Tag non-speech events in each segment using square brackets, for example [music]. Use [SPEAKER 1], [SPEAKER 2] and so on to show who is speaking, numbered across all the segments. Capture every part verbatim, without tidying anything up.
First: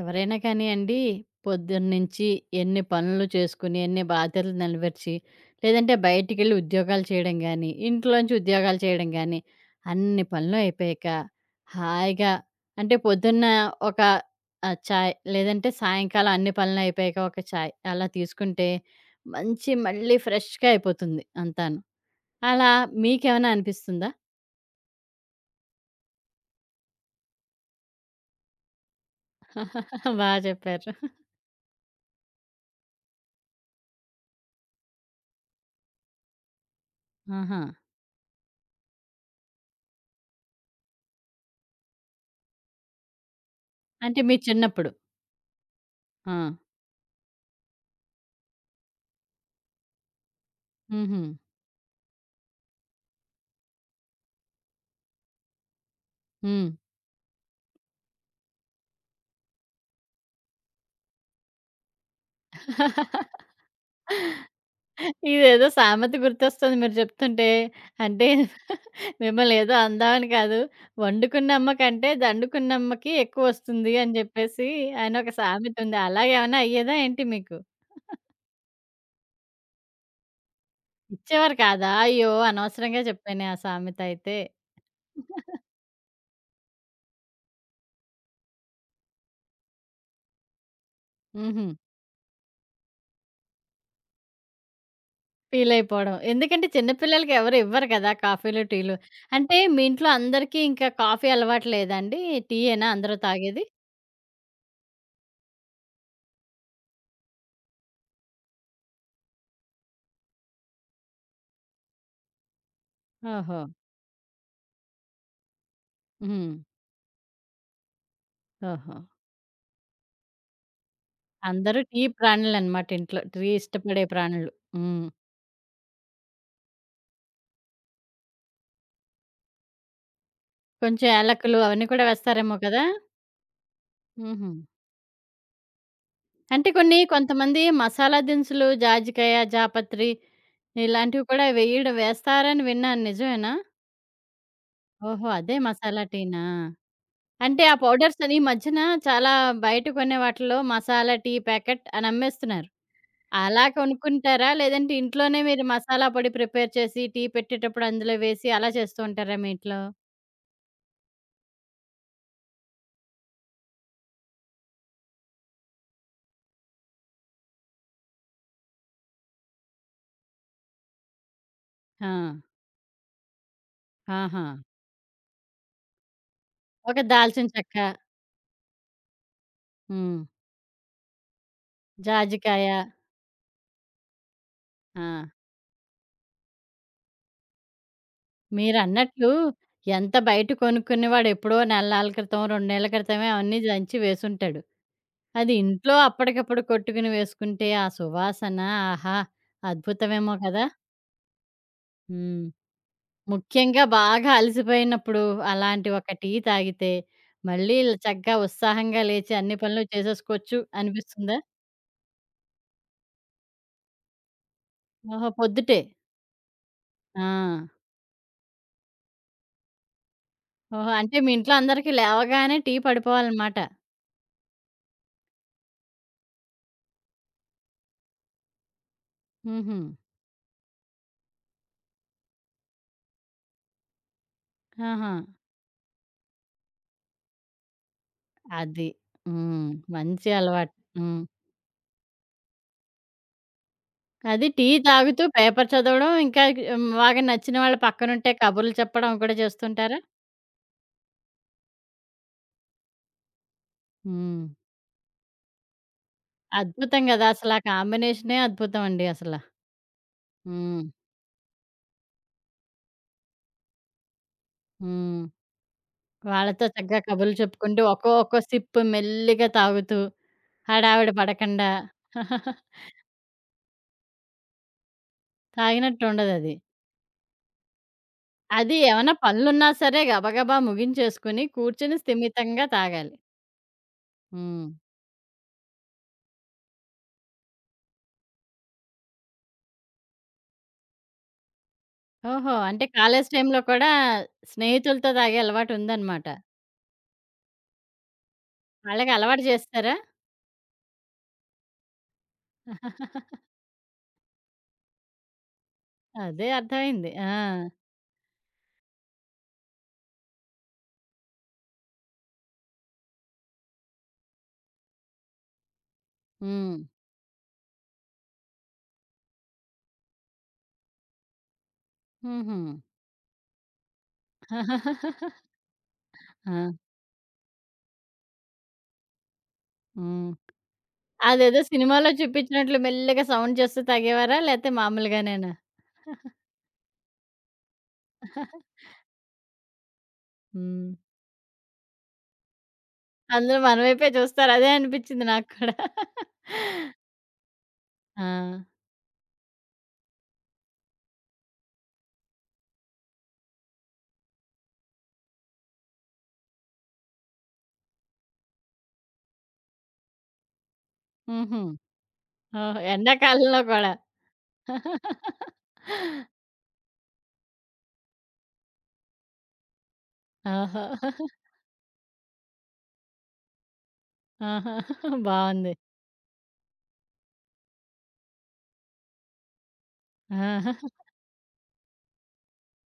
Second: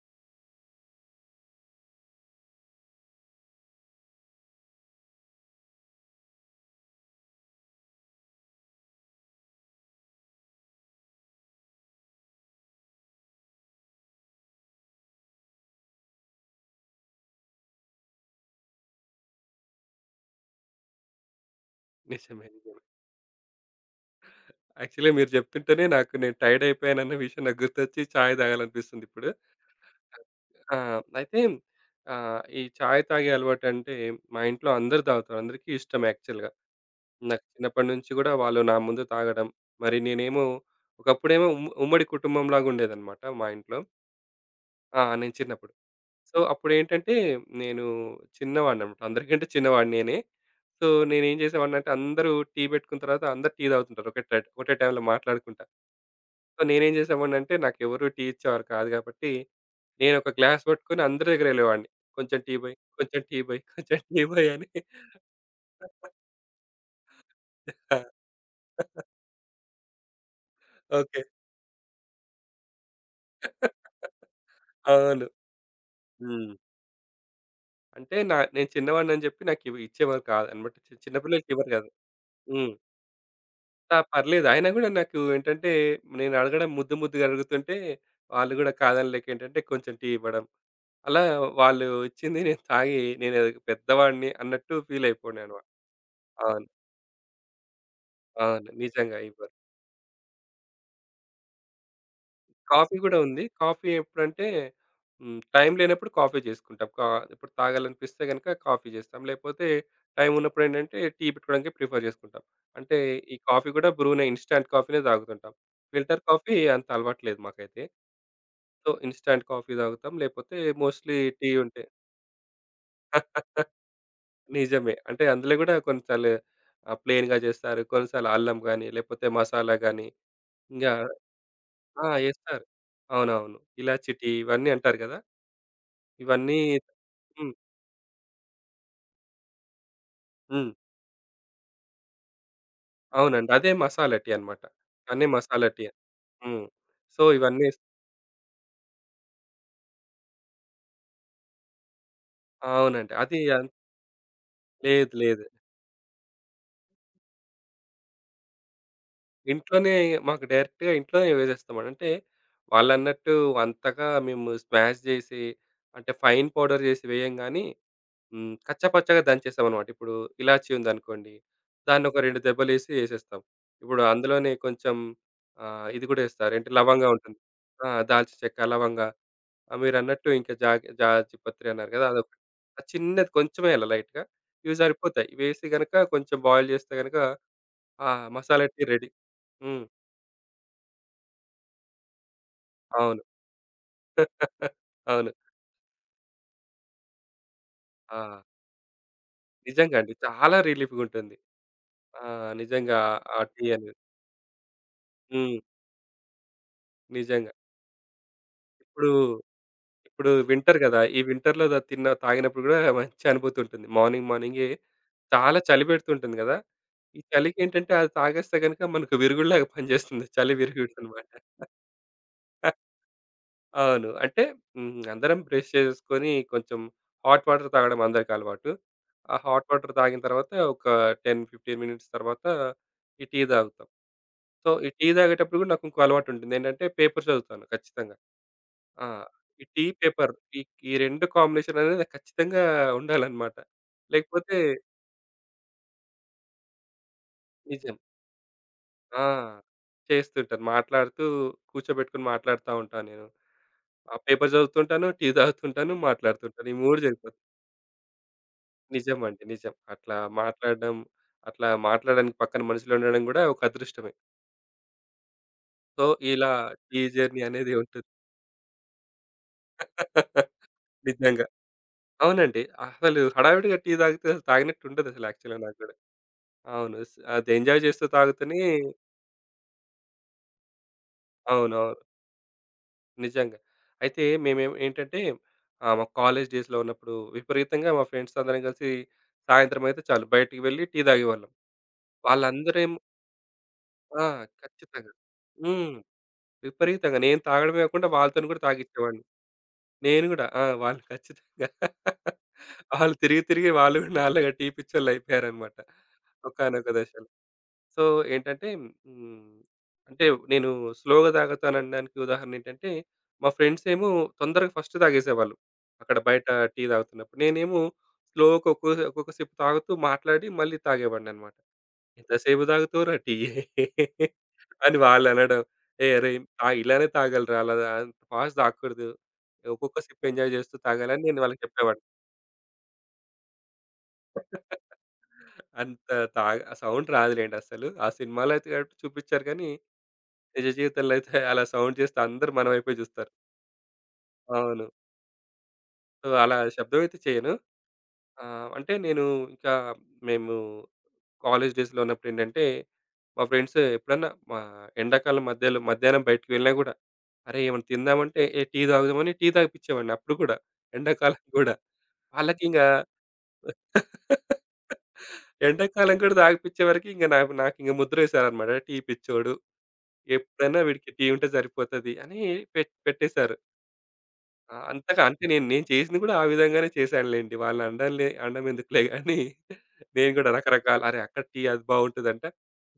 [SPEAKER 1] ఎవరైనా కానియండి, పొద్దున్నుంచి ఎన్ని పనులు చేసుకొని, ఎన్ని బాధ్యతలు నెలవర్చి, లేదంటే బయటికెళ్ళి ఉద్యోగాలు చేయడం గానీ, ఇంట్లోంచి ఉద్యోగాలు చేయడం గానీ, అన్ని పనులు అయిపోయాక హాయిగా అంటే పొద్దున్న ఒక ఆహ్, చాయ్ లేదంటే సాయంకాలం అన్ని పనులు అయిపోయాక ఒక చాయ్ అలా తీసుకుంటే మంచి మళ్ళీ ఫ్రెష్‌గా అయిపోతుంది అంతాను.
[SPEAKER 2] నిజమే.
[SPEAKER 1] అలా
[SPEAKER 2] నిజమే.
[SPEAKER 1] మీకేమైనా అనిపిస్తుందా?
[SPEAKER 2] యాక్చువల్‌గా మీరు చెప్తుంటేనే నాకు నేను టైర్డ్ అయిపోయానన్న విషయం నాకు గుర్తొచ్చి చాయ్ తాగాలనిపిస్తుందిప్పుడు.
[SPEAKER 1] [laughs] బా
[SPEAKER 2] ఆ!
[SPEAKER 1] చెప్పారు.
[SPEAKER 2] అయితే ఆహ్, ఈ చాయ్ తాగే అలవాటంటే మా ఇంట్లో అందరూ తాగుతారు. అందరికీ ఇష్టం యాక్చువల్‌గా. నాకు
[SPEAKER 1] ఆహా!
[SPEAKER 2] చిన్నప్పటి నుంచి కూడా వాళ్ళు నా ముందు తాగడం, మరి నేనేమో ఒకప్పుడేమో ఉమ్ ఉమ్మడి కుటుంబంలాగా ఉండేదన్నమాట మా ఇంట్లో.
[SPEAKER 1] అంటే మీ చిన్నప్పుడు.
[SPEAKER 2] ఆ! నేను చిన్నప్పుడు.
[SPEAKER 1] ఆ!
[SPEAKER 2] సో, అప్పుడేంటంటే నేను చిన్నవాడినన్నమాట. అందరికంటే చిన్నవాడిని నేనే. సో,
[SPEAKER 1] హుహు.
[SPEAKER 2] నేనేం చేసేవాడినంటే అందరూ టీ పెట్టుకున్న తర్వాత అందరూ టీ తాగుతుంటారు ఒకటే ఒకటే టైంలో మాట్లాడుకుంటా. సో,
[SPEAKER 1] హ్మ్.
[SPEAKER 2] నేనేం చేసేవాడినంటే నాకెవరు టీ ఇచ్చేవారు కాదు కాబట్టి, నేనొక గ్లాస్ పట్టుకొని అందరి దగ్గర వెళ్ళేవాడిని. కొంచెం టీ బొయ్, కొంచెం టీ బొయ్, కొంచెం టీ బొయ్ అని.
[SPEAKER 1] ఇదేదో సామెత గుర్తొస్తుంది మీరు చెప్తుంటే.
[SPEAKER 2] ఆ!
[SPEAKER 1] అంటే మిమ్మల్ని ఏదో అందామని కాదు.
[SPEAKER 2] ఓకే.
[SPEAKER 1] వండుకున్నమ్మ కంటే దండుకున్నమ్మకి ఎక్కువొస్తుంది అని జెప్పేసి అని చెప్పేసి ఆయన
[SPEAKER 2] అవును.
[SPEAKER 1] ఒక సామెత ఉంది.
[SPEAKER 2] హ్మ్.
[SPEAKER 1] అలాగేమన్నా అయ్యేదా ఏంటి మీకు?
[SPEAKER 2] అంటే నా నేను చిన్నవాడినని చెప్పి నాకివి ఇచ్చేవారు కాదనమాట. చి చిన్న
[SPEAKER 1] ఇచ్చేవారు
[SPEAKER 2] పిల్లలకివ్వరు కదా!
[SPEAKER 1] కాదా? అయ్యో!
[SPEAKER 2] హ్మ్.
[SPEAKER 1] అనవసరంగా చెప్పానే ఆ
[SPEAKER 2] ఆ!
[SPEAKER 1] సామెత అయితే.
[SPEAKER 2] పర్లేదు. అయినా గూడా నాకు ఏంటంటే, నేను అడగడం ముద్దు ముద్దుగా అడుగుతుంటే, వాళ్ళు గూడా కాదనలేక ఏంటంటే, కొంచెం టీ ఇవ్వడం. అలా
[SPEAKER 1] హుహు.
[SPEAKER 2] వాళ్ళు ఇచ్చింది నేను తాగి, నేనేదో పెద్దవాడిని అన్నట్టు ఫీలయిపోయాననమాట.
[SPEAKER 1] ఫీల్ అయిపోవడం.
[SPEAKER 2] అవును.
[SPEAKER 1] ఎందుకంటే చిన్న పిల్లలకి ఎవరు ఇవ్వరు కదా! కాఫీలు,
[SPEAKER 2] అవును.
[SPEAKER 1] టీలు.
[SPEAKER 2] నిజంగా ఇవ్వరు.
[SPEAKER 1] అంటే మీ ఇంట్లో అందరికీ ఇంకా కాఫీ అలవాటు లేదండి? టీయేనా
[SPEAKER 2] కాఫీ
[SPEAKER 1] అందరూ
[SPEAKER 2] గూడా ఉంది.
[SPEAKER 1] తాగేది?
[SPEAKER 2] కాఫీ ఎప్పుడంటే హ్మ్. టైం లేనప్పుడు కాఫీ చేసుకుంటాం. కా ఇప్పుడు తాగాలనిపిస్తే గనుక కాఫీ చేస్తాం. లేపోతే టైం ఉన్నప్పుడేంటంటే టీ పెట్టుకోవడానికి ప్రిఫర్ చేసుకుంటాం. అంటే ఈ
[SPEAKER 1] ఓహో!
[SPEAKER 2] కాఫీ గూడా బ్రూనే ఇన్‌స్టాంట్ కాఫీనే తాగుతుంటాం. ఫిల్టర్
[SPEAKER 1] హ్మ్.
[SPEAKER 2] కాఫీ అంత అలవాటు లేదు మాకైతే. సో,
[SPEAKER 1] ఓహో!
[SPEAKER 2] ఇన్‌స్టాంట్ కాఫీ తాగుతాం. లేపోతే మోస్ట్‌లీ టీ
[SPEAKER 1] అందరూ
[SPEAKER 2] ఉంటే
[SPEAKER 1] టీ ప్రాణులనమాట ఇంట్లో. టీ
[SPEAKER 2] [laughs]
[SPEAKER 1] ఇష్టపడే ప్రాణులు.
[SPEAKER 2] నిజమే.
[SPEAKER 1] హ్మ్.
[SPEAKER 2] అంటే అందులో గూడా కొన్నిసార్లు ఆహ్, ప్లెయిన్‌గా చేస్తారు. కొన్నిసార్లు అల్లం గాని, లేపోతే మసాలా గాని ఇంగా
[SPEAKER 1] కొంచెం యాలకులు అవన్నీ కూడా
[SPEAKER 2] ఆ!
[SPEAKER 1] వేస్తారేమో
[SPEAKER 2] ఏస్తారు.
[SPEAKER 1] కదా!
[SPEAKER 2] అవునవును. ఇలాచి టీ
[SPEAKER 1] హుహు.
[SPEAKER 2] ఇవన్నీ అంటారు గదా! ఇవన్నీ
[SPEAKER 1] అంటే కొన్ని
[SPEAKER 2] హ్మ్.
[SPEAKER 1] కొంతమంది మసాలా దినుసులు జాజికాయ, జాపత్రి
[SPEAKER 2] హ్మ్.
[SPEAKER 1] ఇలాంటివి కూడా వేయడం వేస్తారని విన్నాను.
[SPEAKER 2] అవునండి.
[SPEAKER 1] నిజమేనా?
[SPEAKER 2] అదే మసాలా టీ అన్నమాట. ఇవన్నీ
[SPEAKER 1] ఓహో! అదే
[SPEAKER 2] మసాలా టీ.
[SPEAKER 1] మసాలా టీనా?
[SPEAKER 2] హ్మ్. సో,
[SPEAKER 1] అంటే
[SPEAKER 2] ఇవన్నీ
[SPEAKER 1] ఆ
[SPEAKER 2] ఏస్
[SPEAKER 1] పౌడర్స్ అని ఈ మధ్యన చాలా బయట కొనే వాటిలో మసాలా టీ ప్యాకెట్ అని అమ్మేస్తున్నారు.
[SPEAKER 2] అవునండి. అది
[SPEAKER 1] అలా
[SPEAKER 2] అన్
[SPEAKER 1] కొనుక్కుంటారా? లేదంటే
[SPEAKER 2] లేదు.
[SPEAKER 1] ఇంట్లోనే
[SPEAKER 2] లేదు.
[SPEAKER 1] మీరు మసాలా పొడి ప్రిపేర్ చేసి టీ పెట్టేటప్పుడు అందులో వేసి అలా చేస్తూ ఉంటారా మీ ఇంట్లో?
[SPEAKER 2] ఇంట్లోనే మాకు డైరెక్ట్‌గా ఇంట్లోనే వేసేస్తామండి. అంటే వాళ్ళన్నట్టు అంతగా మేము స్మాష్ జేసి అంటే ఫైన్ పౌడర్ జేసి వేయం గానీ హ్మ్. కచ్చా పచ్చాగా దంచేసామనమాట. ఇప్పుడు ఇలాచీ ఉందనుకోండి. దాన్ని
[SPEAKER 1] ఆ!
[SPEAKER 2] ఒక రెండు దెబ్బలేసి ఏసేస్తాం. ఇప్పుడు
[SPEAKER 1] ఆహా!
[SPEAKER 2] అందులోనే కొంచెం ఆహ్, ఇది గూడా ఏస్తారు. ఏంటి
[SPEAKER 1] ఒక
[SPEAKER 2] లవంగా ఉంటుంది.
[SPEAKER 1] దాల్చిన చెక్క.
[SPEAKER 2] ఆ! దాల్చిన చెక్క, లవంగా ఆహ్,
[SPEAKER 1] హ్మ్.
[SPEAKER 2] మీరన్నట్టు ఇంకా జాగ్ జాజిపత్రి అన్నారు గదా! అదొకటి.
[SPEAKER 1] జాజికాయ.
[SPEAKER 2] ఆ చిన్నది కొంచెమే అలా లైట్‌గా. ఇవి
[SPEAKER 1] ఆ!
[SPEAKER 2] సరిపోతాయి. ఇవేసి గనక కొంచెం బాయిల్ చేస్తే గనక ఆ మసాలా టీ రెడీ.
[SPEAKER 1] మీరన్నట్లు
[SPEAKER 2] హ్మ్.
[SPEAKER 1] ఎంత బయట కొనుక్కునేవాడు ఎప్పుడో నెలనాళ్ళ క్రితం, రెండు నెలల
[SPEAKER 2] అవును.
[SPEAKER 1] క్రితమే అవన్నీ దంచి వేసుంటాడు.
[SPEAKER 2] [laughs] అవును.
[SPEAKER 1] అది ఇంట్లో అప్పటికప్పుడు కొట్టుకుని వేసుకుంటే ఆ
[SPEAKER 2] ఆ!
[SPEAKER 1] సువాసన ఆహా!
[SPEAKER 2] నిజంగా అండి.
[SPEAKER 1] అద్భుతమేమో
[SPEAKER 2] చాలా
[SPEAKER 1] కదా!
[SPEAKER 2] రిలీఫ్‌గుంటుంది. ఆ!
[SPEAKER 1] హ్మ్.
[SPEAKER 2] నిజంగా ఆ టీ
[SPEAKER 1] ముఖ్యంగా
[SPEAKER 2] అనేది.
[SPEAKER 1] బాగా అలసిపోయినప్పుడు
[SPEAKER 2] హ్మ్.
[SPEAKER 1] అలాంటి ఒక టీ తాగితే
[SPEAKER 2] నిజంగా.
[SPEAKER 1] మళ్ళీ ఇలా చక్కగా ఉత్సాహంగా
[SPEAKER 2] ఇప్పుడు
[SPEAKER 1] లేచి అన్ని పనులు
[SPEAKER 2] ఇప్పుడు
[SPEAKER 1] చేసేసుకోవచ్చు
[SPEAKER 2] వింటర్ గదా! ఈ
[SPEAKER 1] అనిపిస్తుందా?
[SPEAKER 2] వింటర్‌లో ద తిన్న తాగినప్పుడు గూడా మంచి అనుభూతి ఉంటుంది. మార్నింగ్ మార్నింగే
[SPEAKER 1] ఓహో!
[SPEAKER 2] చాలా
[SPEAKER 1] పొద్దుటే.
[SPEAKER 2] చలి పెడుతుంటుంది గదా! ఈ
[SPEAKER 1] ఆ!
[SPEAKER 2] చలికేంటంటే అది తాగేస్తే గనుక మనకు విరుగుడులాగా పనిజేస్తుంది. చలి
[SPEAKER 1] ఓహో! అంటే
[SPEAKER 2] విరుగుడనమాట.
[SPEAKER 1] మీ ఇంట్లో అందరికి లేవగానే టీ పడిపోవాలనమాట.
[SPEAKER 2] అవును. అంటే హ్మ్. అందరం బ్రష్ చేసేసుకొని కొంచెం హాట్ వాటర్ తాగడం అందరికి అలవాటు. ఆ హాట్
[SPEAKER 1] హుహు.
[SPEAKER 2] వాటర్ తాగిన తర్వాత ఒక పది, పదిహేను మినిట్స్ తర్వాత ఈ టీ తాగుతాం. సో, ఈ టీ
[SPEAKER 1] ఆహా!
[SPEAKER 2] తాగేటప్పుడు గూడా నాకు ఇంకో అలవాటుంటుంది. ఏంటంటే పేపర్ చదువుతాను ఖచ్చితంగా.
[SPEAKER 1] అది.
[SPEAKER 2] ఆ! ఈ
[SPEAKER 1] హ్మ్.
[SPEAKER 2] టీ
[SPEAKER 1] మంచి
[SPEAKER 2] పేపర్ ఈ
[SPEAKER 1] అలవాటు.
[SPEAKER 2] ఈ
[SPEAKER 1] హ్మ్.
[SPEAKER 2] రెండు కాంబినేషన్ అనేది ఖచ్చితంగా ఉండాలన్నమాట.
[SPEAKER 1] అది
[SPEAKER 2] లేకపోతే
[SPEAKER 1] టీ తాగుతూ పేపర్ చదవడం, ఇంకా హ్మ్, బాగా నచ్చిన వాళ్ళ
[SPEAKER 2] నిజం.
[SPEAKER 1] పక్కనుంటే కబుర్లు చెప్పడం
[SPEAKER 2] ఆ!
[SPEAKER 1] కూడా చేస్తుంటారా?
[SPEAKER 2] చేస్తుంటాను. మాట్లాడుతూ కూర్చోబెట్టుకొని మాట్లాడుతా ఉంటాను నేను. ఆ
[SPEAKER 1] హ్మ్.
[SPEAKER 2] పేపర్ చదువుతుంటాను, టీ తాగుతుంటాను, మాట్లాడుతుంటాను. ఈ మూడు
[SPEAKER 1] అద్భుతం గదా!
[SPEAKER 2] జరిగిపోతుంది.
[SPEAKER 1] అసలా కాంబినేషనే అద్భుతం అండి అసల.
[SPEAKER 2] నిజమండి. నిజం. అట్లా
[SPEAKER 1] హ్మ్.
[SPEAKER 2] మాట్లాడడం, అట్లా మాట్లాడడానికి పక్కన మనుషులు ఉండడం కూడా ఒక అదృష్టమే.
[SPEAKER 1] హ్మ్.
[SPEAKER 2] సో, ఇలా
[SPEAKER 1] వాళ్ళతో చక్కగా
[SPEAKER 2] టీ
[SPEAKER 1] కబుర్లు
[SPEAKER 2] జర్నీ అనేది
[SPEAKER 1] చెప్పుకుంటూ
[SPEAKER 2] ఉంటుంది.
[SPEAKER 1] ఒక్కో ఒక్కో సిప్ మెల్లిగా తాగుతూ,
[SPEAKER 2] [laughs]
[SPEAKER 1] హడావిడి
[SPEAKER 2] నిజంగా.
[SPEAKER 1] పడకుండా [laughs]
[SPEAKER 2] అవునండి. అసలు హడావిడిగా టీ తాగితే అసలు తాగినట్టు ఉండదసలు యాక్చువల్‌గా నాకు కూడా.
[SPEAKER 1] తాగినట్టుండదది.
[SPEAKER 2] అవును. స్ అది ఎంజాయ్ చేస్తూ తాగుతూనే
[SPEAKER 1] అది ఏమన్నా పనులున్నా సరే గబగబా ముగించేసుకొని
[SPEAKER 2] అవునవును.
[SPEAKER 1] కూర్చొని స్థిమితంగా తాగాలి.
[SPEAKER 2] నిజంగా. అయితే
[SPEAKER 1] హ్మ్.
[SPEAKER 2] మేమేం ఏంటంటే ఆహ్, మా కాలేజ్ డేస్‌లో ఉన్నప్పుడు విపరీతంగా మా ఫ్రెండ్స్ అందరం కలిసి సాయంత్రం అయితే చాలు బయటికి వెళ్లి టీ తాగేవాళ్ళం.
[SPEAKER 1] ఓహో! అంటే
[SPEAKER 2] వాళ్ళందరేమో
[SPEAKER 1] కాలేజీ టైమ్‌లో కూడా
[SPEAKER 2] ఆ! ఖచ్చితంగా.
[SPEAKER 1] స్నేహితులతో తాగే అలవాటు
[SPEAKER 2] హ్మ్.
[SPEAKER 1] ఉందన్నమాట.
[SPEAKER 2] విపరీతంగా. నేను తాగడమే కాకుండా వాళ్ళతోని కూడా
[SPEAKER 1] వాళ్ళకి
[SPEAKER 2] తాగిచ్చేవాడిని.
[SPEAKER 1] అలవాటు చేస్తారా?
[SPEAKER 2] నేను గూడా. ఆ! వాళ్ళు ఖచ్చితంగా. [laughs] వాళ్ళు తిరిగి
[SPEAKER 1] [laughs]
[SPEAKER 2] తిరిగి వాళ్ళు కూడా నాలాగా టీ పిచ్చోళ్ళయిపోయారన్నమాట.
[SPEAKER 1] అదే
[SPEAKER 2] ఒకానొక
[SPEAKER 1] అర్థమైంది.
[SPEAKER 2] దశలో.
[SPEAKER 1] ఆ!
[SPEAKER 2] సో ఏంటంటే హ్మ్. అంటే నేను స్లోగా తాగుతాననడానికి ఉదాహరణ ఏంటంటే, మా ఫ్రెండ్స్ ఏమో తొందరగా ఫస్ట్ తాగేసేవాళ్ళు. అక్కడ బయట
[SPEAKER 1] హ్మ్.
[SPEAKER 2] టీ తాగుతున్నప్పుడు. నేనేమో స్లోగా ఒక్కో ఒక్కొక్క సిప్ తాగుతూ మాట్లాడి మళ్ళీ తాగేవాడిననమాట.
[SPEAKER 1] హుహు.
[SPEAKER 2] "ఎంతసేపు తాగుతావురా టీ" అని
[SPEAKER 1] [laughs]
[SPEAKER 2] వాళ్ళనడం. "ఏయ్! అరేయ్!
[SPEAKER 1] ఆ!
[SPEAKER 2] తాగి ఇలానే తాగాలిరా అలా అంత ఫాస్ట్ తాగకూడదు. ఒక్కొక్క సిప్
[SPEAKER 1] హ్మ్.
[SPEAKER 2] ఎంజాయ్ చేస్తూ తాగాలని" నేను
[SPEAKER 1] అదేదో
[SPEAKER 2] వాళ్ళకి చెప్పేవాడిని.
[SPEAKER 1] సినిమాలో చూపించినట్లు మెల్లిగా సౌండ్ చేస్తూ తాగేవారా? లేతే
[SPEAKER 2] [laughs]
[SPEAKER 1] మామూలుగానేనా?
[SPEAKER 2] అంత తాగ సౌండ్ రాదులెండి అస్సలు. ఆ సినిమాలో అయితే
[SPEAKER 1] [laughs]
[SPEAKER 2] కాబట్టి చూపించారు కానీ నిజ
[SPEAKER 1] హ్మ్.
[SPEAKER 2] జీవితంలో అయితే అలా సౌండ్ చేస్తే అందరూ మన వైపే చూస్తారు.
[SPEAKER 1] అందరూ మన వైపే చూస్తారు. అదే
[SPEAKER 2] అవును.
[SPEAKER 1] అనిపించింది నాకు కూడా.
[SPEAKER 2] సో,
[SPEAKER 1] [laughs]
[SPEAKER 2] అలా శబ్దం అయితే చేయను.
[SPEAKER 1] ఆ!
[SPEAKER 2] ఆహ్, అంటే నేను ఇంకా మేము కాలేజ్ డేస్‌లో ఉన్నప్పుడేంటంటే, మా ఫ్రెండ్స్ ఎప్పుడన్నా మా ఎండాకాలం మధ్యలో మధ్యాహ్నం బయటికి వెళ్ళినా గూడా, అరే! ఏమన్నా తిందామంటే, ఏ టీ తాగుదామని టీ తాగిపిచ్చేవాడిని అప్పుడు కూడా. ఎండాకాలం
[SPEAKER 1] హుహు.
[SPEAKER 2] గూడా.
[SPEAKER 1] ఓహ్!
[SPEAKER 2] వాళ్ళకింకా
[SPEAKER 1] ఎండాకాలంలో కూడా.
[SPEAKER 2] [laughs] ఎండాకాలం కూడా తాగిపిచ్చే వరకి ఇంక నాకు నాకింక ముద్రేశారనమాట. టీ పిచ్చోడు. ఎప్పుడైనా
[SPEAKER 1] ఆహా!
[SPEAKER 2] వీడికి టీ ఉంటే సరిపోతది అని పెట్ పెట్టేశారు.
[SPEAKER 1] ఆహా!
[SPEAKER 2] ఆ! అంతగా అంటే నేను
[SPEAKER 1] బావుంది.
[SPEAKER 2] నేను చేసింది కూడా ఆ విధంగానే చేశానులెండి. వాళ్ళని అనడంలే అనడం ఎందుకులే గాని నేను కూడా
[SPEAKER 1] ఆహా!
[SPEAKER 2] రకరకాల అరే! అక్కడ టీ అది బాగుంటదంట.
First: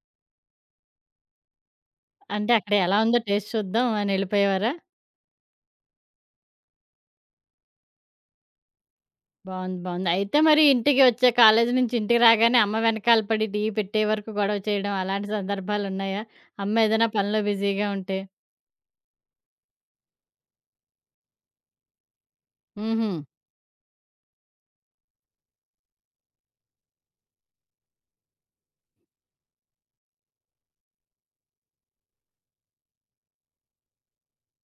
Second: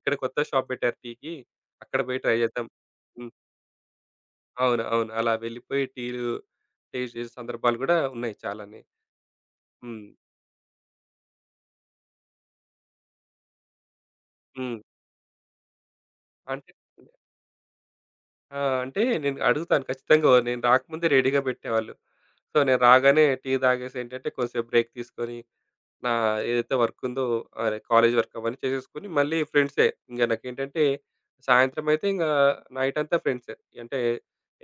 [SPEAKER 2] ఇక్కడ కొత్త షాప్ పెట్టారు టీకి. అక్కడ పోయి ట్రై
[SPEAKER 1] అంటే
[SPEAKER 2] చేద్దాం.
[SPEAKER 1] అక్కడ ఎలా ఉందో
[SPEAKER 2] హ్మ్.
[SPEAKER 1] టేస్ట్ చూద్దాం అని ఎళ్ళిపోయేవారా?
[SPEAKER 2] అవును. అవును. అలా వెళ్ళిపోయి టీలు టేస్ట్ చేసిన సందర్భాలు కూడా ఉన్నాయి చాలానే.
[SPEAKER 1] బావుంది.
[SPEAKER 2] హ్మ్.
[SPEAKER 1] బావుంది. అయితే మరి ఇంటికి వచ్చే కాలేజీ నుంచి ఇంటికి రాగానే అమ్మ వెనకాల పడి టీ పెట్టే వరకు గొడవ
[SPEAKER 2] హ్మ్.
[SPEAKER 1] చేయడం అలాంటి సందర్భాలున్నాయా?
[SPEAKER 2] అంటే
[SPEAKER 1] అమ్మ ఏదైనా పనిలో బిజీగా ఉంటే?
[SPEAKER 2] ఆ! అంటే నేను అడుగుతాను ఖచ్చితంగా. నేను రాకముందే రెడీగా పెట్టేవాళ్ళు. సో, నేను
[SPEAKER 1] హుహు.
[SPEAKER 2] రాగానే టీ తాగేసి ఏంటంటే కొంసేపు బ్రేక్ తీసుకొని నా ఏదైతే వర్క్ ఉందో అదే కాలేజ్ వర్క్ అవన్నీ చేసేసుకొని మళ్ళీ ఫ్రెండ్సే. ఇంక నాకేంటంటే సాయంత్రం అయితే ఇంక నైట్ అంతా ఫ్రెండ్సే. అంటే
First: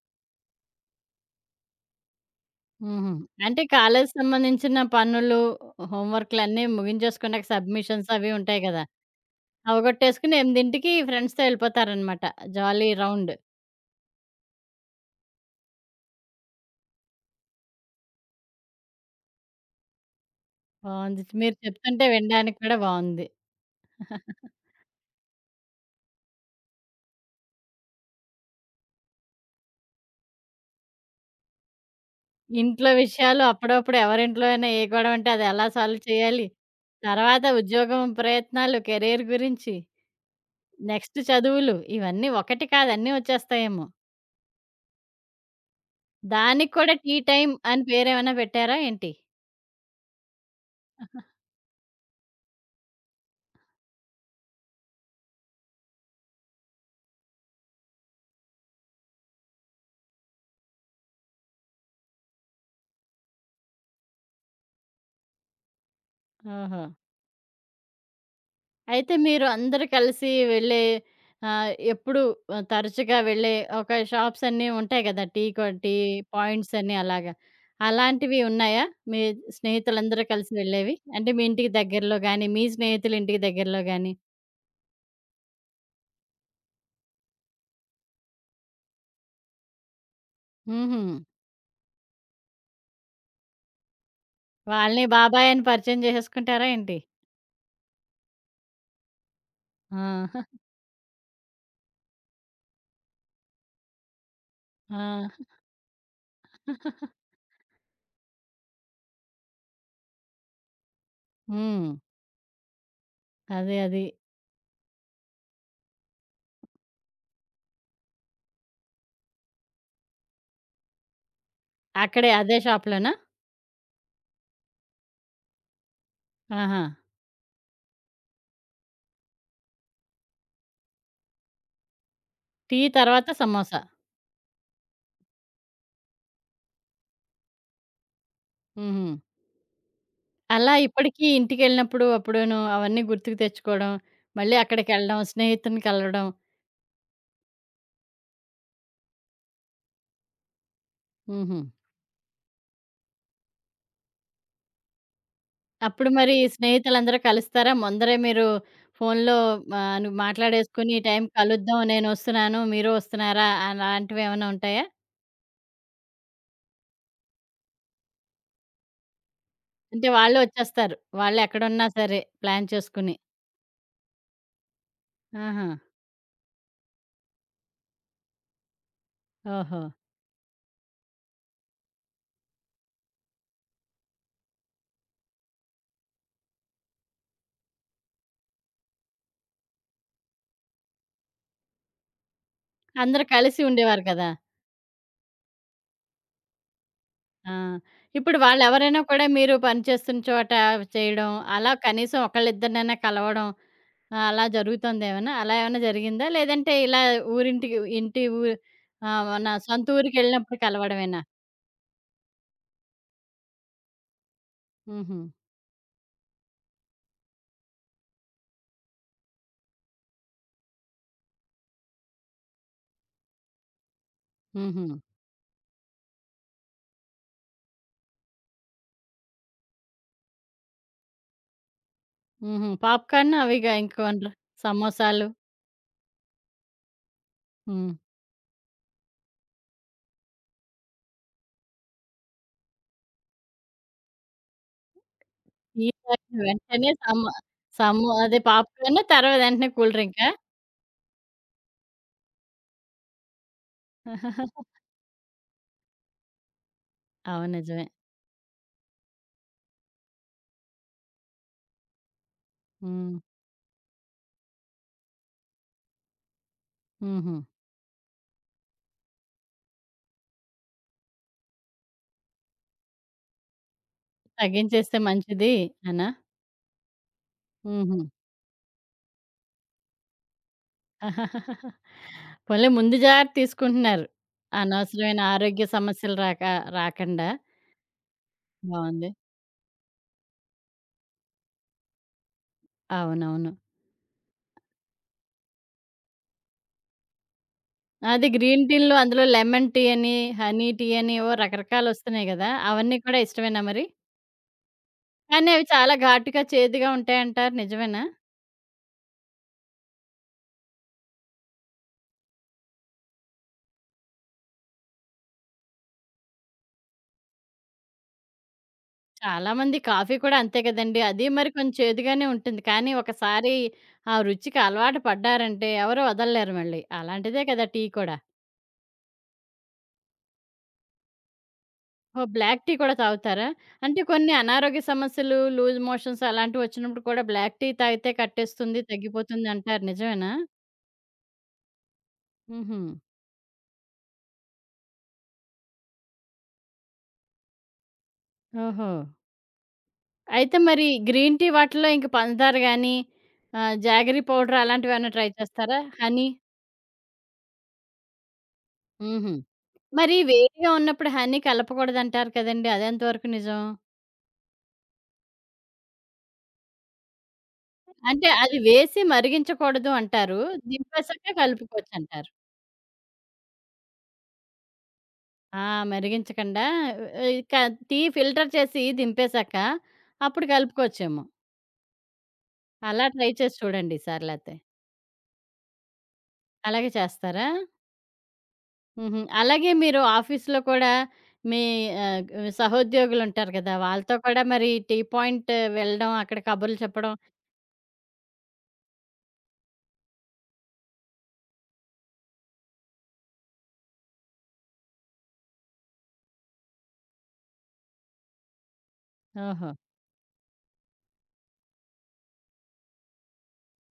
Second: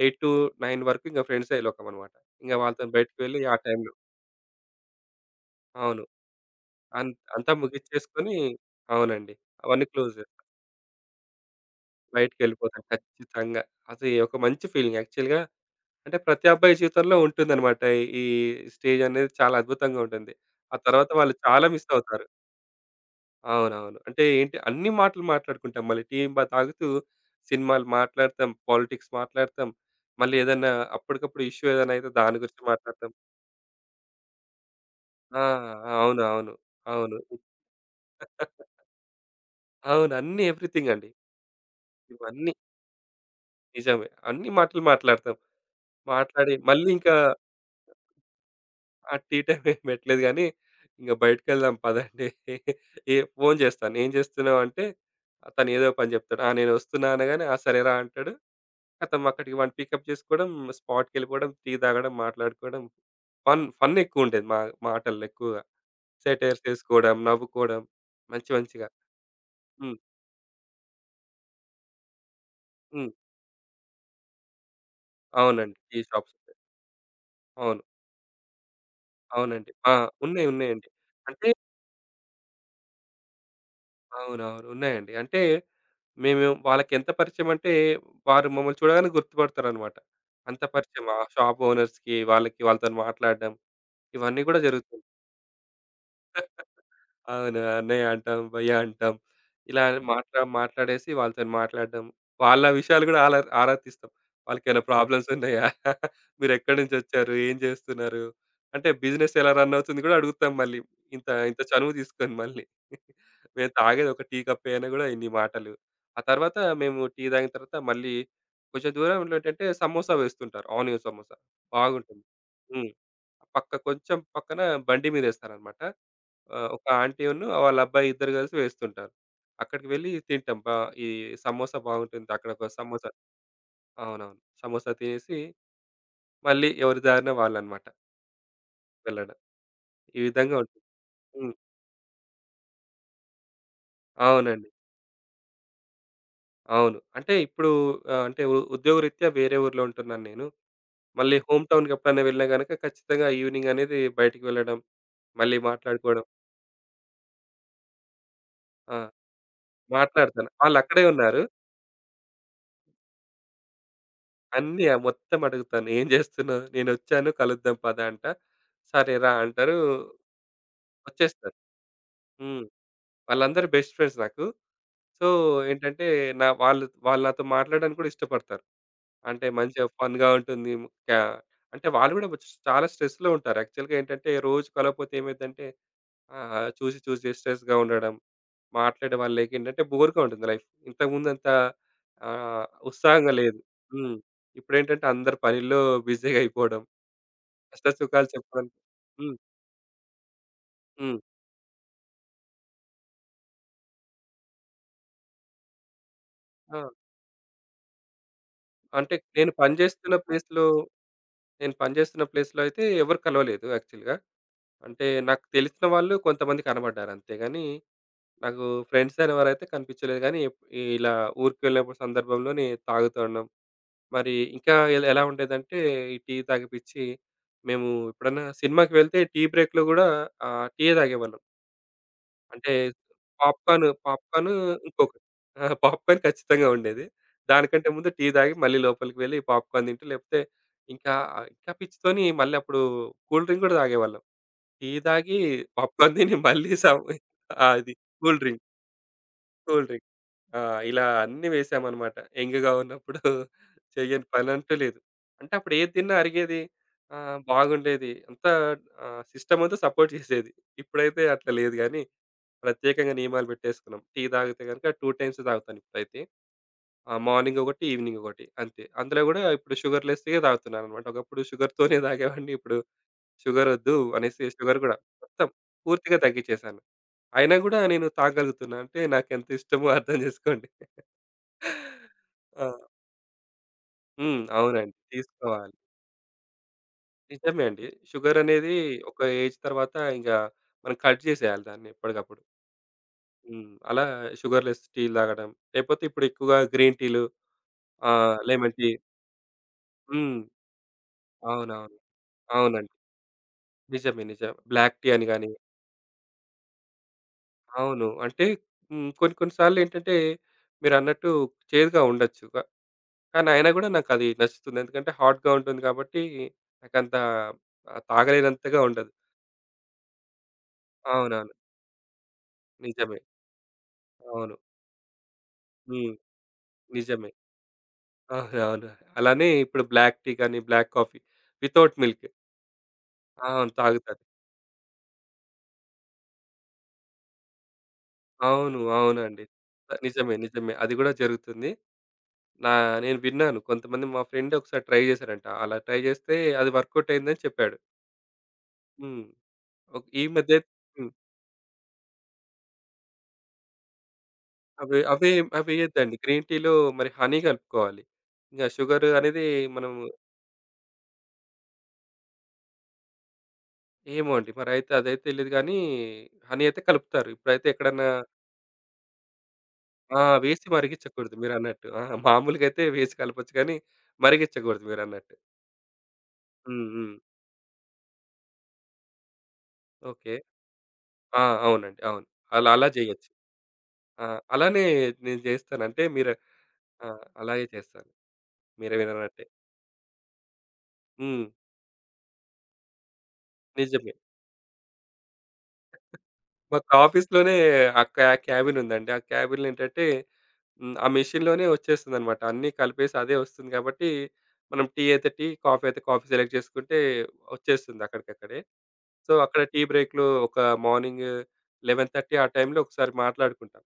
[SPEAKER 2] ఎనిమిది తొమ్మిది వరకు ఇంక ఫ్రెండ్సే లోకమనమాట. ఇంక వాళ్ళతోని
[SPEAKER 1] హుహు.
[SPEAKER 2] బయటికి వెళ్ళి ఆ
[SPEAKER 1] అంటే
[SPEAKER 2] టైంలో
[SPEAKER 1] కాలేజీ సంబంధించిన పనులు,
[SPEAKER 2] అవును.
[SPEAKER 1] హోంవర్క్‌లన్నీ
[SPEAKER 2] అం
[SPEAKER 1] ముగించేసుకున్నాక
[SPEAKER 2] అంతా
[SPEAKER 1] సబ్మిషన్స్ అవి
[SPEAKER 2] ముగిచ్చేసుకొని
[SPEAKER 1] ఉంటాయి కదా!
[SPEAKER 2] అవునండి. అవన్నీ క్లోజ్.
[SPEAKER 1] అవగొట్టేసుకొని ఎనిమిదికి ఫ్రెండ్స్‌తో ఎళ్ళిపోతారనమాట.
[SPEAKER 2] బయటికెళ్ళిపోతాం
[SPEAKER 1] జాలీ రౌండ్.
[SPEAKER 2] ఖచ్చితంగా. అది ఒక మంచి ఫీలింగ్ యాక్చువల్‌గా. అంటే ప్రతి అబ్బాయి జీవితంలో ఉంటుందనమాట. ఈ స్టేజ్ అనేది చాలా అద్భుతంగా ఉంటుంది. ఆ తర్వాత
[SPEAKER 1] బావుంది.
[SPEAKER 2] వాళ్ళు
[SPEAKER 1] మీరు
[SPEAKER 2] చాలా మిస్
[SPEAKER 1] చెప్తుంటే
[SPEAKER 2] అవుతారు.
[SPEAKER 1] వినడానికి కూడా బావుంది.
[SPEAKER 2] అవునవును. అంటే ఏంటి అన్ని మాటలు మాట్లాడుకుంటాం. మళ్ళీ టీ బ తాగుతూ సినిమాలు మాట్లాడతాం, పాలిటిక్స్ మాట్లాడతాం. మళ్ళీ ఏదన్నా అప్పటికప్పుడు ఇష్యూ ఏదైనా అయితే దాని గురించి
[SPEAKER 1] ఇంట్లో
[SPEAKER 2] మాట్లాడతాం.
[SPEAKER 1] విషయాలు అప్పుడప్పుడు ఎవరింట్లో అయినా ఏ గొడవ ఉంటే
[SPEAKER 2] ఆ!
[SPEAKER 1] అది ఎలా సాల్వ్
[SPEAKER 2] అవును.
[SPEAKER 1] చేయాలి,
[SPEAKER 2] అవును. అవును.
[SPEAKER 1] తర్వాత ఉద్యోగం ప్రయత్నాలు, కెరీర్ గురించి,
[SPEAKER 2] అవును. అన్నీ ఎవ్రీథింగ్ అండి.
[SPEAKER 1] నెక్స్ట్ చదువులు ఇవన్నీ
[SPEAKER 2] ఇవన్నీ
[SPEAKER 1] ఒకటి కాదు అన్నీ వచ్చేస్తాయేమో!
[SPEAKER 2] నిజమే. అన్ని మాటలు మాట్లాడతాం. మాట్లాడి
[SPEAKER 1] దానికి
[SPEAKER 2] మళ్ళీ
[SPEAKER 1] కూడా టీ
[SPEAKER 2] ఇంకా
[SPEAKER 1] టైమ్ అని పేరేమైనా పెట్టారా ఏంటి?
[SPEAKER 2] ఆ టీ టైమ్ ఏం పెట్టలేదు గానీ, ఇంక బయటికెళ్దాం పదండి. ఏ ఫోను చేస్తాను. ఏం చేస్తున్నావంటే, తను ఏదో పని చెప్తాడు. ఆ! నేనొస్తున్నా అనగానే, ఆ! సరేరా అంటాడు. ఖతం అక్కడికి వాడిని పికప్ చేసుకోవడం, స్పాట్‌కెళ్ళిపోవడం, టీ తాగడం, మాట్లాడుకోవడం. ఫన్ ఫన్ ఎక్కువుండేది మా మా ఆటల్లో ఎక్కువగా. సెటైర్స్
[SPEAKER 1] ఓహో!
[SPEAKER 2] ఏసుకోవడం, నవ్వుకోవడం మంచి మంచిగా.
[SPEAKER 1] అయితే మీరు అందరూ
[SPEAKER 2] హ్మ్.
[SPEAKER 1] కలిసి వెళ్ళే ఆహ్, ఎప్పుడు ఆహ్,
[SPEAKER 2] హ్మ్.
[SPEAKER 1] తరచుగా వెళ్ళే ఒక షాప్స్ అన్నీ ఉంటాయి కదా! టీ కొ
[SPEAKER 2] అవునండి.
[SPEAKER 1] టీ
[SPEAKER 2] టీ షాప్స్ ఉంటాయి.
[SPEAKER 1] పాయింట్స్ అని అలాగా.
[SPEAKER 2] అవును.
[SPEAKER 1] అలాంటివి ఉన్నాయా? మీ
[SPEAKER 2] అవునండి. ఆ!
[SPEAKER 1] స్నేహితులందరూ
[SPEAKER 2] ఉన్నాయి.
[SPEAKER 1] కలిసి
[SPEAKER 2] ఉన్నాయండి.
[SPEAKER 1] వెళ్ళేవి? అంటే మీ
[SPEAKER 2] అంటే
[SPEAKER 1] ఇంటికి దగ్గరలో గాని, మీ స్నేహితుల ఇంటికి దగ్గరలో గాని?
[SPEAKER 2] అవునవును. ఉన్నాయండి. అంటే మేము వాళ్ళకెంత పరిచయమంటే వారు మమ్మల్ని చూడగానే గుర్తుపడతారనమాట. అంత
[SPEAKER 1] హుహు.
[SPEAKER 2] పరిచయం. ఆ షాప్ ఓనర్స్‌కి, వాళ్ళకి వాళ్ళతోని మాట్లాడడం ఇవన్నీ గూడా
[SPEAKER 1] వాళ్ళని
[SPEAKER 2] జరుగుతుంది.
[SPEAKER 1] బాబాయ్ అని పరిచయం చేసేసుకుంటారా ఏంటి?
[SPEAKER 2] అవును. అన్నయ్య అంటాం, భయ్యా అంటాం. ఇలా హ్మ్.
[SPEAKER 1] ఆ!
[SPEAKER 2] మాట్లా మాట్లాడేసి వాళ్ళతోని మాట్లాడడం. వాళ్ళ విషయాలు గూడా ఆలా ఆరా తీస్తాం. వాళ్ళకేమైనా ప్రాబ్లమ్స్
[SPEAKER 1] ఆ!
[SPEAKER 2] ఉన్నాయా? [laughs] మీరెక్కడి నుంచొచ్చారు? ఏం చేస్తున్నారు? అంటే బిజినెస్ ఎలా రన్ అవుతుంది గూడా అడుగుతాం మళ్ళీ. ఇంత ఇంత
[SPEAKER 1] హ్మ్.
[SPEAKER 2] చనువు తీసుకొని మళ్ళీ. [laughs] మేము
[SPEAKER 1] అదే. అది.
[SPEAKER 2] తాగేది ఒక టీ కప్పే అయినా గూడా ఇన్ని మాటలు. ఆ తర్వాత మేము టీ తాగిన తర్వాత మళ్ళీ కొంచెం దూరంలో ఏంటంటే సమోసా వేస్తుంటారు. ఆనియన్ సమోసా బాగుంటుంది.
[SPEAKER 1] అక్కడే అదే
[SPEAKER 2] హ్మ్.
[SPEAKER 1] షాప్‌లోనా?
[SPEAKER 2] పక్క కొంచెం పక్కన బండి మీదేస్తారనమాట. ఆహ్,
[SPEAKER 1] ఆహా!
[SPEAKER 2] ఒక ఆంటీను వాళ్ళ అబ్బాయి ఇద్దరు కలిసి వేస్తుంటారు. అక్కడికి వెళ్లి తింటాం. బా ఈ సమోసా బాగుంటుంది. అక్కడ ఒక
[SPEAKER 1] టీ
[SPEAKER 2] సమోసా
[SPEAKER 1] తర్వాత సమోసా.
[SPEAKER 2] అవునవును. సమోసా తినేసి మళ్ళీ ఎవరి దారిన వాళ్ళనమాట
[SPEAKER 1] హుహు.
[SPEAKER 2] వెళ్ళడం. ఈ విధంగా
[SPEAKER 1] అలా
[SPEAKER 2] ఉంటుంది.
[SPEAKER 1] ఇప్పటికీ
[SPEAKER 2] హ్మ్.
[SPEAKER 1] ఇంటికెళ్ళినప్పుడు అప్పుడును అవన్నీ గుర్తుకు తెచ్చుకోవడం, మళ్ళీ
[SPEAKER 2] అవునండి.
[SPEAKER 1] అక్కడికెళ్ళడం, స్నేహితుడిని కలవడం.
[SPEAKER 2] అవును. అంటే ఇప్పుడు ఆహ్, అంటే ఉ ఉద్యోగరీత్యా వేరే ఊర్లో ఉంటున్నాను నేను. మళ్ళీ
[SPEAKER 1] హుహు.
[SPEAKER 2] హోమ్ టౌన్‌కి ఎప్పుడైనా వెళ్ళినా గనక ఖచ్చితంగా ఈవినింగ్ అనేది బయటికి వెళ్ళడం, మళ్ళీ
[SPEAKER 1] అప్పుడు
[SPEAKER 2] మాట్లాడుకోవడం.
[SPEAKER 1] మరి స్నేహితులందరూ కలుస్తారా? ముందరే మీరు
[SPEAKER 2] ఆ!
[SPEAKER 1] ఫోనులో ఆహ్, ను
[SPEAKER 2] మాట్లాడతాను.
[SPEAKER 1] మాట్లాడేసుకొని, "ఈ
[SPEAKER 2] వాళ్ళక్కడే
[SPEAKER 1] టైంకి
[SPEAKER 2] ఉన్నారు.
[SPEAKER 1] కలుద్దాం, నేనొస్తున్నాను, మీరు వస్తున్నారా?" అలాంటివేమన్నా
[SPEAKER 2] అన్నీ
[SPEAKER 1] ఉంటాయా?
[SPEAKER 2] ఆ మొత్తం అడుగుతాను. "ఏం జేస్తున్నావు? నేనొచ్చాను కలుద్దాం పద" అంట. సరే రా అంటారు.
[SPEAKER 1] అంటే వాళ్ళే వచ్చేస్తారు.
[SPEAKER 2] వచ్చేస్తారు.
[SPEAKER 1] వాళ్ళెక్కడున్నా సరే
[SPEAKER 2] హ్మ్.
[SPEAKER 1] ప్లాన్ చేసుకుని.
[SPEAKER 2] వాళ్ళందరూ బెస్ట్ ఫ్రెండ్స్ నాకు. సో,
[SPEAKER 1] ఆహా!
[SPEAKER 2] ఏంటంటే నా వాళ్ళు వాళ్ళు నాతో మాట్లాడడానికి కూడా ఇష్టపడతారు. అంటే
[SPEAKER 1] ఓహో!
[SPEAKER 2] మంచిగా ఫన్‌గా ఉంటుంది. క్యా అంటే వాళ్ళు గూడా స్ చాలా స్ట్రెస్‌లో ఉంటారు. యాక్చువల్‌గా ఏంటంటే రోజు కలవకపోతే ఏమైద్దంటే ఆహ్, చూసి చూసి స్ట్రెస్‌గా ఉండడం, మాట్లాడే వాళ్ళు లేక ఏంటంటే బోర్‌గా ఉంటుంది లైఫ్. ఇంతకుముందంత ఆహ్,
[SPEAKER 1] అందరూ
[SPEAKER 2] ఉత్సాహంగా లేదు.
[SPEAKER 1] కలిసి ఉండేవారు
[SPEAKER 2] హ్మ్.
[SPEAKER 1] కదా!
[SPEAKER 2] ఇప్పుడేంటంటే అందరు పనిల్లో బిజీగా అయిపోవడం.
[SPEAKER 1] ఆ!
[SPEAKER 2] కష్ట సుఖాలు
[SPEAKER 1] ఇప్పుడు
[SPEAKER 2] చెప్పడానికి
[SPEAKER 1] వాళ్ళెవరైనా కూడా
[SPEAKER 2] హ్మ్.
[SPEAKER 1] మీరు పనిచేస్తున్న చోట
[SPEAKER 2] హ్మ్.
[SPEAKER 1] చేయడం, అలా కనీసం ఒకళ్ళిద్దరినైనా కలవడం ఆ! అలా జరుగుతోందేమన్నా? అలా ఏమన్నా జరిగిందా? లేదంటే
[SPEAKER 2] ఆ!
[SPEAKER 1] ఇలా ఊరింటికి ఇంటి ఊ
[SPEAKER 2] అంటే
[SPEAKER 1] ఆహ్, మన
[SPEAKER 2] నేను
[SPEAKER 1] సొంత
[SPEAKER 2] పనిచేస్తున్న
[SPEAKER 1] ఊరికెళ్ళినప్పుడు
[SPEAKER 2] ప్లేస్‌లో
[SPEAKER 1] కలవడమేనా?
[SPEAKER 2] నేను పనిచేస్తున్న ప్లేస్‌లో అయితే ఎవరు కలవలేదు యాక్చువల్‌గా. అంటే
[SPEAKER 1] హుహు.
[SPEAKER 2] నాకు తెలిసిన వాళ్ళు కొంతమంది కనబడ్డారు అంతే గాని, నాకు ఫ్రెండ్స్ అనేవారైతే కనిపించలేదు గానీ, ఇలా ఊరికి వెళ్ళినప్పుడు సందర్భంలోనే తాగుతూ ఉన్నాం. మరి ఇంకా
[SPEAKER 1] హుహు.
[SPEAKER 2] ఎలా ఎలా ఉండేదంటే ఈ టీ తాగిపిచ్చి, మేము ఎప్పుడన్నా సినిమాకి వెళ్తే టీ బ్రేక్‌లో గూడా ఆహ్, టీయే తాగేవాళ్ళం.
[SPEAKER 1] హుహు.
[SPEAKER 2] అంటే
[SPEAKER 1] పాప్‌కార్న్ అవిగా
[SPEAKER 2] పాప్‌కార్న్,
[SPEAKER 1] ఇంకోండ్లు
[SPEAKER 2] పాప్‌కార్న్ ఇంకొకటి.
[SPEAKER 1] సమోసాలు.
[SPEAKER 2] ఆ! పాప్‌కార్న్ ఖచ్చితంగా ఉండేది. దానికంటే
[SPEAKER 1] హ్మ్.
[SPEAKER 2] ముందు టీ తాగి మళ్ళీ లోపలికి వెళ్ళి పాప్‌కార్న్ తింటూ లేకపోతే ఇంకా ఇంకా పిచ్చితోని మళ్ళీ అప్పుడు కూల్ డ్రింక్ కూడా తాగేవాళ్ళం. టీ తాగి,
[SPEAKER 1] ఈ
[SPEAKER 2] పాప్‌కార్న్ తిని
[SPEAKER 1] తాగిన
[SPEAKER 2] మళ్ళీ
[SPEAKER 1] వెంటనే
[SPEAKER 2] సం
[SPEAKER 1] సమ
[SPEAKER 2] అది
[SPEAKER 1] సమో అదే
[SPEAKER 2] కూల్ డ్రింక్,
[SPEAKER 1] పాప్‌కార్న్ తర్వాత వెంటనే
[SPEAKER 2] కూల్
[SPEAKER 1] కూల్
[SPEAKER 2] డ్రింక్.
[SPEAKER 1] డ్రింకా?
[SPEAKER 2] ఆ! ఇలా అన్నీ వేసామనమాట. యంగ్‌గా ఉన్నప్పుడు చెయ్యని
[SPEAKER 1] [laughs]
[SPEAKER 2] పనంటూ లేదు. అంటే అప్పుడు ఏది తిన్నా అరిగేది. ఆహ్,
[SPEAKER 1] అవును. నిజమే.
[SPEAKER 2] బాగుండేది. అంతా ఆహ్, సిస్టమ్ అంతా సపోర్ట్ చేసేది. ఇప్పుడైతే అట్లా లేదు గానీ, ప్రత్యేకంగా
[SPEAKER 1] హ్మ్.
[SPEAKER 2] నియమాలు పెట్టేసుకున్నాం. టీ తాగితే గనుక రెండు టైమ్స్ తాగుతాను ఇప్పుడైతే. ఆహ్,
[SPEAKER 1] హుహు.
[SPEAKER 2] మార్నింగ్ ఒకటి, ఈవినింగ్ ఒకటి అంతే. అందులో గూడా ఇప్పుడు షుగర్ లెస్‌యే తాగుతున్నాననమాట. ఒకప్పుడు షుగర్‌తోనే తాగేవాడిని. ఇప్పుడు షుగర్ వద్దు అనేసి షుగర్ గూడా
[SPEAKER 1] తగ్గించేస్తే
[SPEAKER 2] మొత్తం
[SPEAKER 1] మంచిది అనా?
[SPEAKER 2] పూర్తిగా తగ్గించేశాను. అయినా గూడా
[SPEAKER 1] హుహు.
[SPEAKER 2] నేను తాగలుగుతున్నా. అంటే నాకెంత ఇష్టమో అర్థం చేసుకోండి.
[SPEAKER 1] [laughs]
[SPEAKER 2] ఆ!
[SPEAKER 1] పోన్లే ముందు జాగ్రత్త తీసుకుంటున్నారు.
[SPEAKER 2] హ్మ్. అవునండి.
[SPEAKER 1] అనవసరమైన ఆరోగ్య
[SPEAKER 2] తీసుకోవాలి.
[SPEAKER 1] సమస్యలు రాక రాకండా.
[SPEAKER 2] నిజమే అండి. షుగర్ అనేది
[SPEAKER 1] బావుంది.
[SPEAKER 2] ఒక ఏజ్ తర్వాత ఇంక మనం కట్ చేసేయాలి దాన్ని ఎప్పటికప్పుడు.
[SPEAKER 1] అవునవును.
[SPEAKER 2] హ్మ్. అలా షుగర్ లెస్ టీలు తాగడం, లేకపోతే ఇప్పుడు ఎక్కువగా గ్రీన్ టీలు
[SPEAKER 1] అది
[SPEAKER 2] ఆహ్,
[SPEAKER 1] గ్రీన్
[SPEAKER 2] లెమన్ టీ
[SPEAKER 1] టీల్లో అందులో లెమన్ టీ అని,
[SPEAKER 2] హ్మ్.
[SPEAKER 1] హనీ టీ అని ఏవో
[SPEAKER 2] అవునవును.
[SPEAKER 1] రకరకాలొస్తున్నాయి గదా!
[SPEAKER 2] అవునండి.
[SPEAKER 1] అవన్నీ కూడా ఇష్టమేనా మరి?
[SPEAKER 2] నిజమే. నిజం. బ్లాక్ టీ అని గాని
[SPEAKER 1] కానీ అవి చాలా ఘాటుగా, చేదుగా ఉంటాయంటారు నిజమేనా?
[SPEAKER 2] అవును. అంటే హ్మ్. కొన్ని కొన్ని సార్లు ఏంటంటే మీరన్నట్టు చేదుగా ఉండొచ్చు. క కానీ అయినా కూడా నాకది నచ్చుతుంది. ఎందుకంటే హాట్‌గా ఉంటుంది కాబట్టి నాకంత ఆహ్, తాగలేనంతగా ఉండదు.
[SPEAKER 1] చాలా మంది కాఫీ కూడా అంతే కదండీ! అది మరి
[SPEAKER 2] అవునవును.
[SPEAKER 1] కొంచెం చేదుగానే ఉంటుంది. కానీ
[SPEAKER 2] నిజమే.
[SPEAKER 1] ఒకసారి ఆ
[SPEAKER 2] అవును.
[SPEAKER 1] రుచికి అలవాటు పడ్డారంటే ఎవరు
[SPEAKER 2] హ్మ్.
[SPEAKER 1] వదలలేరు మళ్ళీ.
[SPEAKER 2] నిజమే.
[SPEAKER 1] అలాంటిదే కదా టీ కూడా.
[SPEAKER 2] అవును. అవును. అలానే ఇప్పుడు బ్లాక్ టీ గాని, బ్లాక్ కాఫీ వితౌట్ మిల్క్.
[SPEAKER 1] ఓహ్! బ్లాక్ టీ కూడా తాగుతారా?
[SPEAKER 2] అవును.
[SPEAKER 1] అంటే
[SPEAKER 2] తాగుతారు.
[SPEAKER 1] కొన్ని అనారోగ్య సమస్యలు, లూజ్ మోషన్స్ అలాంటివొచ్చినప్పుడు కూడా బ్లాక్ టీ తాగితే
[SPEAKER 2] అవును.
[SPEAKER 1] కట్టేస్తుంది,
[SPEAKER 2] అవునండి.
[SPEAKER 1] తగ్గిపోతుందంటారు
[SPEAKER 2] ఆహ్,
[SPEAKER 1] నిజమేనా?
[SPEAKER 2] నిజమే. నిజమే. అది గూడా జరుగుతుంది. నా
[SPEAKER 1] హుహు.
[SPEAKER 2] నేను విన్నాను. కొంతమంది మా ఫ్రెండ్ ఒకసారి ట్రై చేశారంట. అలా ట్రై చేస్తే అది వర్కౌట్ అయిందని చెప్పాడు.
[SPEAKER 1] ఓహో!
[SPEAKER 2] హ్మ్. ఓక్ ఈ
[SPEAKER 1] అయితే
[SPEAKER 2] మధ్య
[SPEAKER 1] మరి
[SPEAKER 2] హ్మ్.
[SPEAKER 1] గ్రీన్ టీ వాటిలో ఇంక పంచదార గాని, ఆహ్, జాగరీ పౌడర్
[SPEAKER 2] అవి
[SPEAKER 1] అలాంటివేమన్నా ట్రై
[SPEAKER 2] అవే
[SPEAKER 1] చేస్తారా?
[SPEAKER 2] అవేయొద్దండి.
[SPEAKER 1] హనీ?
[SPEAKER 2] గ్రీన్ టీలో మరి హనీ కలుపుకోవాలి. ఇంగ షుగర్
[SPEAKER 1] హుహు.
[SPEAKER 2] అనేది మనం
[SPEAKER 1] మరి వేడిగా ఉన్నప్పుడు హనీ కలపకూడదంటారు కదండీ! అదెంతవరకు నిజం?
[SPEAKER 2] ఏమో అండి. మరైతే అదైతే తెలీదు గానీ, హనీ అయితే కలుపుతారు. ఇప్పుడైతే ఎక్కడన్నా
[SPEAKER 1] అంటే అది వేసి మరిగించకూడదు
[SPEAKER 2] ఆ!
[SPEAKER 1] అంటారు.
[SPEAKER 2] వేసి
[SPEAKER 1] దింపేసాక
[SPEAKER 2] మరిగిచ్చకూడదు మీరన్నట్టు. ఆ!
[SPEAKER 1] కలుపుకోవచ్చంటారు.
[SPEAKER 2] మామూలుగైతే వేసి కలపొచ్చు కానీ, మరిగిచ్చకూడదు మీరన్నట్టు.
[SPEAKER 1] ఆ! మరిగించకుండా
[SPEAKER 2] హ్మ్. హ్మ్.
[SPEAKER 1] ఆహ్, క టీ ఫిల్టర్ చేసి దింపేసాక
[SPEAKER 2] ఓకే.
[SPEAKER 1] అప్పుడు కలుపుకోవచ్చేమో!
[SPEAKER 2] ఆ! అవునండి. అవును. అలా అలా
[SPEAKER 1] అలా
[SPEAKER 2] జేయొచ్చు.
[SPEAKER 1] ట్రై చేసి చూడండి
[SPEAKER 2] ఆ!
[SPEAKER 1] ఈసారి లేతే.
[SPEAKER 2] అలానే నేను జేస్తాను. అంటే మీరు
[SPEAKER 1] అలాగే
[SPEAKER 2] ఆ!
[SPEAKER 1] చేస్తారా?
[SPEAKER 2] అలాగే చేస్తాను. మీరు
[SPEAKER 1] హుహు.
[SPEAKER 2] మీరన్నట్టే.
[SPEAKER 1] అలాగే మీరు ఆఫీస్‌లో కూడా
[SPEAKER 2] హ్మ్.
[SPEAKER 1] మీ ఆహ్, గ్ సహోద్యోగులుంటారు కదా!
[SPEAKER 2] నిజమే.
[SPEAKER 1] వాళ్ళతో కూడా మరి టీ పాయింట్ వెళ్ళడం, అక్కడ కబుర్లు
[SPEAKER 2] మాకు
[SPEAKER 1] చెప్పడం
[SPEAKER 2] ఆఫీస్‌లోనే ఆ క్యా క్యాబిన్ ఉందండి. ఆ క్యాబిన్‌లో ఏంటంటే హ్మ్. ఆ మెషిన్‌లోనే వచ్చేస్తుందన్నమాట. అన్నీ కలిపేసి అదే వస్తుంది కాబట్టి, మనం టీ అయితే టీ, కాఫీ అయితే కాఫీ సెలెక్ట్ చేసుకుంటే వచ్చేస్తుంది అక్కడికక్కడే. సో, అక్కడ
[SPEAKER 1] ఓహో!
[SPEAKER 2] టీ బ్రేక్‌లో ఒక మార్నింగ్ పదకొండున్నర ఆ టైంలో ఒకసారి మాట్లాడుకుంటాం.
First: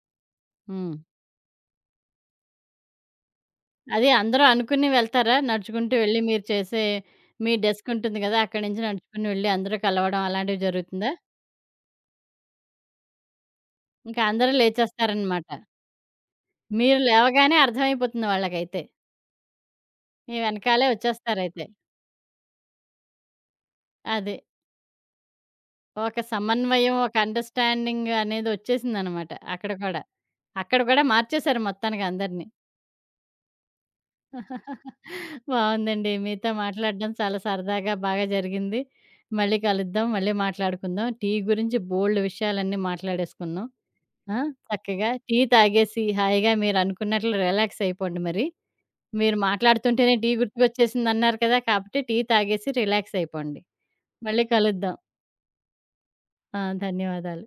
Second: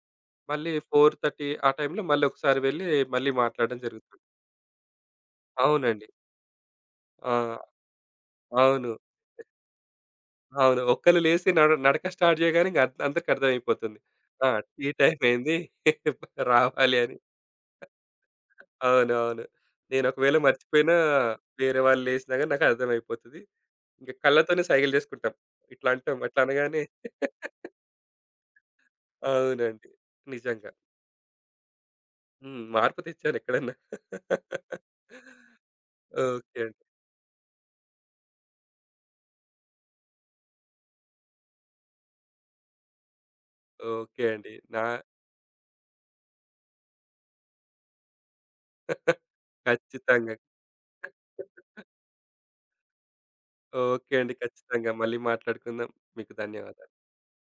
[SPEAKER 2] మళ్ళీ
[SPEAKER 1] హ్మ్.
[SPEAKER 2] నాలుగున్నర ఆ టైంలో మళ్ళీ ఒకసారి వెళ్లి మళ్ళీ మాట్లాడడం
[SPEAKER 1] అదే
[SPEAKER 2] జరుగుతుంది.
[SPEAKER 1] అందరూ అనుకుని వెళ్తారా? నడుచుకుంటూ
[SPEAKER 2] అవునండి.
[SPEAKER 1] వెళ్ళి మీరు చేసే
[SPEAKER 2] ఆ!
[SPEAKER 1] మీ డెస్క్ ఉంటుంది కదా! అక్కడి నుంచి
[SPEAKER 2] అవును.
[SPEAKER 1] నడుచుకుని వెళ్ళి అందరూ కలవడం అలాంటివి
[SPEAKER 2] అవును.
[SPEAKER 1] జరుగుతుందా?
[SPEAKER 2] ఒక్కళ్ళు లేసి నడ నడక స్టార్ట్ చేయగానే ఇంక అంద్ అందరికి అర్థమైపోతుంది.
[SPEAKER 1] ఇంకా
[SPEAKER 2] ఆ!
[SPEAKER 1] అందరూ
[SPEAKER 2] టీ టైమ్
[SPEAKER 1] లేచేస్తారనమాట.
[SPEAKER 2] అయింది [laughs] రావాలి
[SPEAKER 1] మీరు
[SPEAKER 2] అని.
[SPEAKER 1] లేవగానే అర్థమైపోతుంది వాళ్ళకైతే.
[SPEAKER 2] అవునవును. నేను ఒకవేళ
[SPEAKER 1] మీ వెనకాలే
[SPEAKER 2] మర్చిపోయినా
[SPEAKER 1] వచ్చేస్తారైతే.
[SPEAKER 2] వేరే వాళ్ళు లేసినా గాని నాకు అర్థమైపోతది. ఇంక
[SPEAKER 1] అది.
[SPEAKER 2] కళ్ళతోనే సైగలు చేసుకుంటాం. ఇట్లా అంటాం.
[SPEAKER 1] ఒక
[SPEAKER 2] అట్లా అనగానే
[SPEAKER 1] సమన్వయం, ఒక
[SPEAKER 2] [laughs]
[SPEAKER 1] అండర్‌స్టాండింగ్ అనేదొచ్చేసిందనమాట అక్కడ
[SPEAKER 2] అవునండి.
[SPEAKER 1] కూడా.
[SPEAKER 2] నిజంగా.
[SPEAKER 1] అక్కడ కూడా మార్చేశారు మొత్తానికి అందరిని.
[SPEAKER 2] హ్మ్. మార్పు తెచ్చాను ఎక్కడన్నా.
[SPEAKER 1] బావుందండి. మీతో
[SPEAKER 2] ఓకే అండి.
[SPEAKER 1] మాట్లాడడం చాలా సరదాగా బాగా జరిగింది. మళ్ళీ కలుద్దాం. మళ్ళీ మాట్లాడుకుందాం. టీ గురించి బోలెడు విషయాలన్నీ మాట్లాడేసుకున్నాం.
[SPEAKER 2] ఓకే
[SPEAKER 1] ఆ!
[SPEAKER 2] అండి. నా
[SPEAKER 1] చక్కగా టీ తాగేసి హాయిగా మీరనుకున్నట్లు రిలాక్స్ అయిపోండి మరి. మీరు మాట్లాడుతుంటేనే టీ
[SPEAKER 2] ఖచ్చితంగా.
[SPEAKER 1] గుర్తుకొచ్చేసిందన్నారు కదా! కాబట్టి టీ తాగేసి రిలాక్స్ అయిపోండి.
[SPEAKER 2] ఓకే అండి.
[SPEAKER 1] మళ్ళీ
[SPEAKER 2] ఖచ్చితంగా
[SPEAKER 1] కలుద్దాం.
[SPEAKER 2] మళ్ళీ మాట్లాడుకుందాం. మీకు
[SPEAKER 1] ఆ!
[SPEAKER 2] ధన్యవాదాలు.
[SPEAKER 1] ధన్యవాదాలు.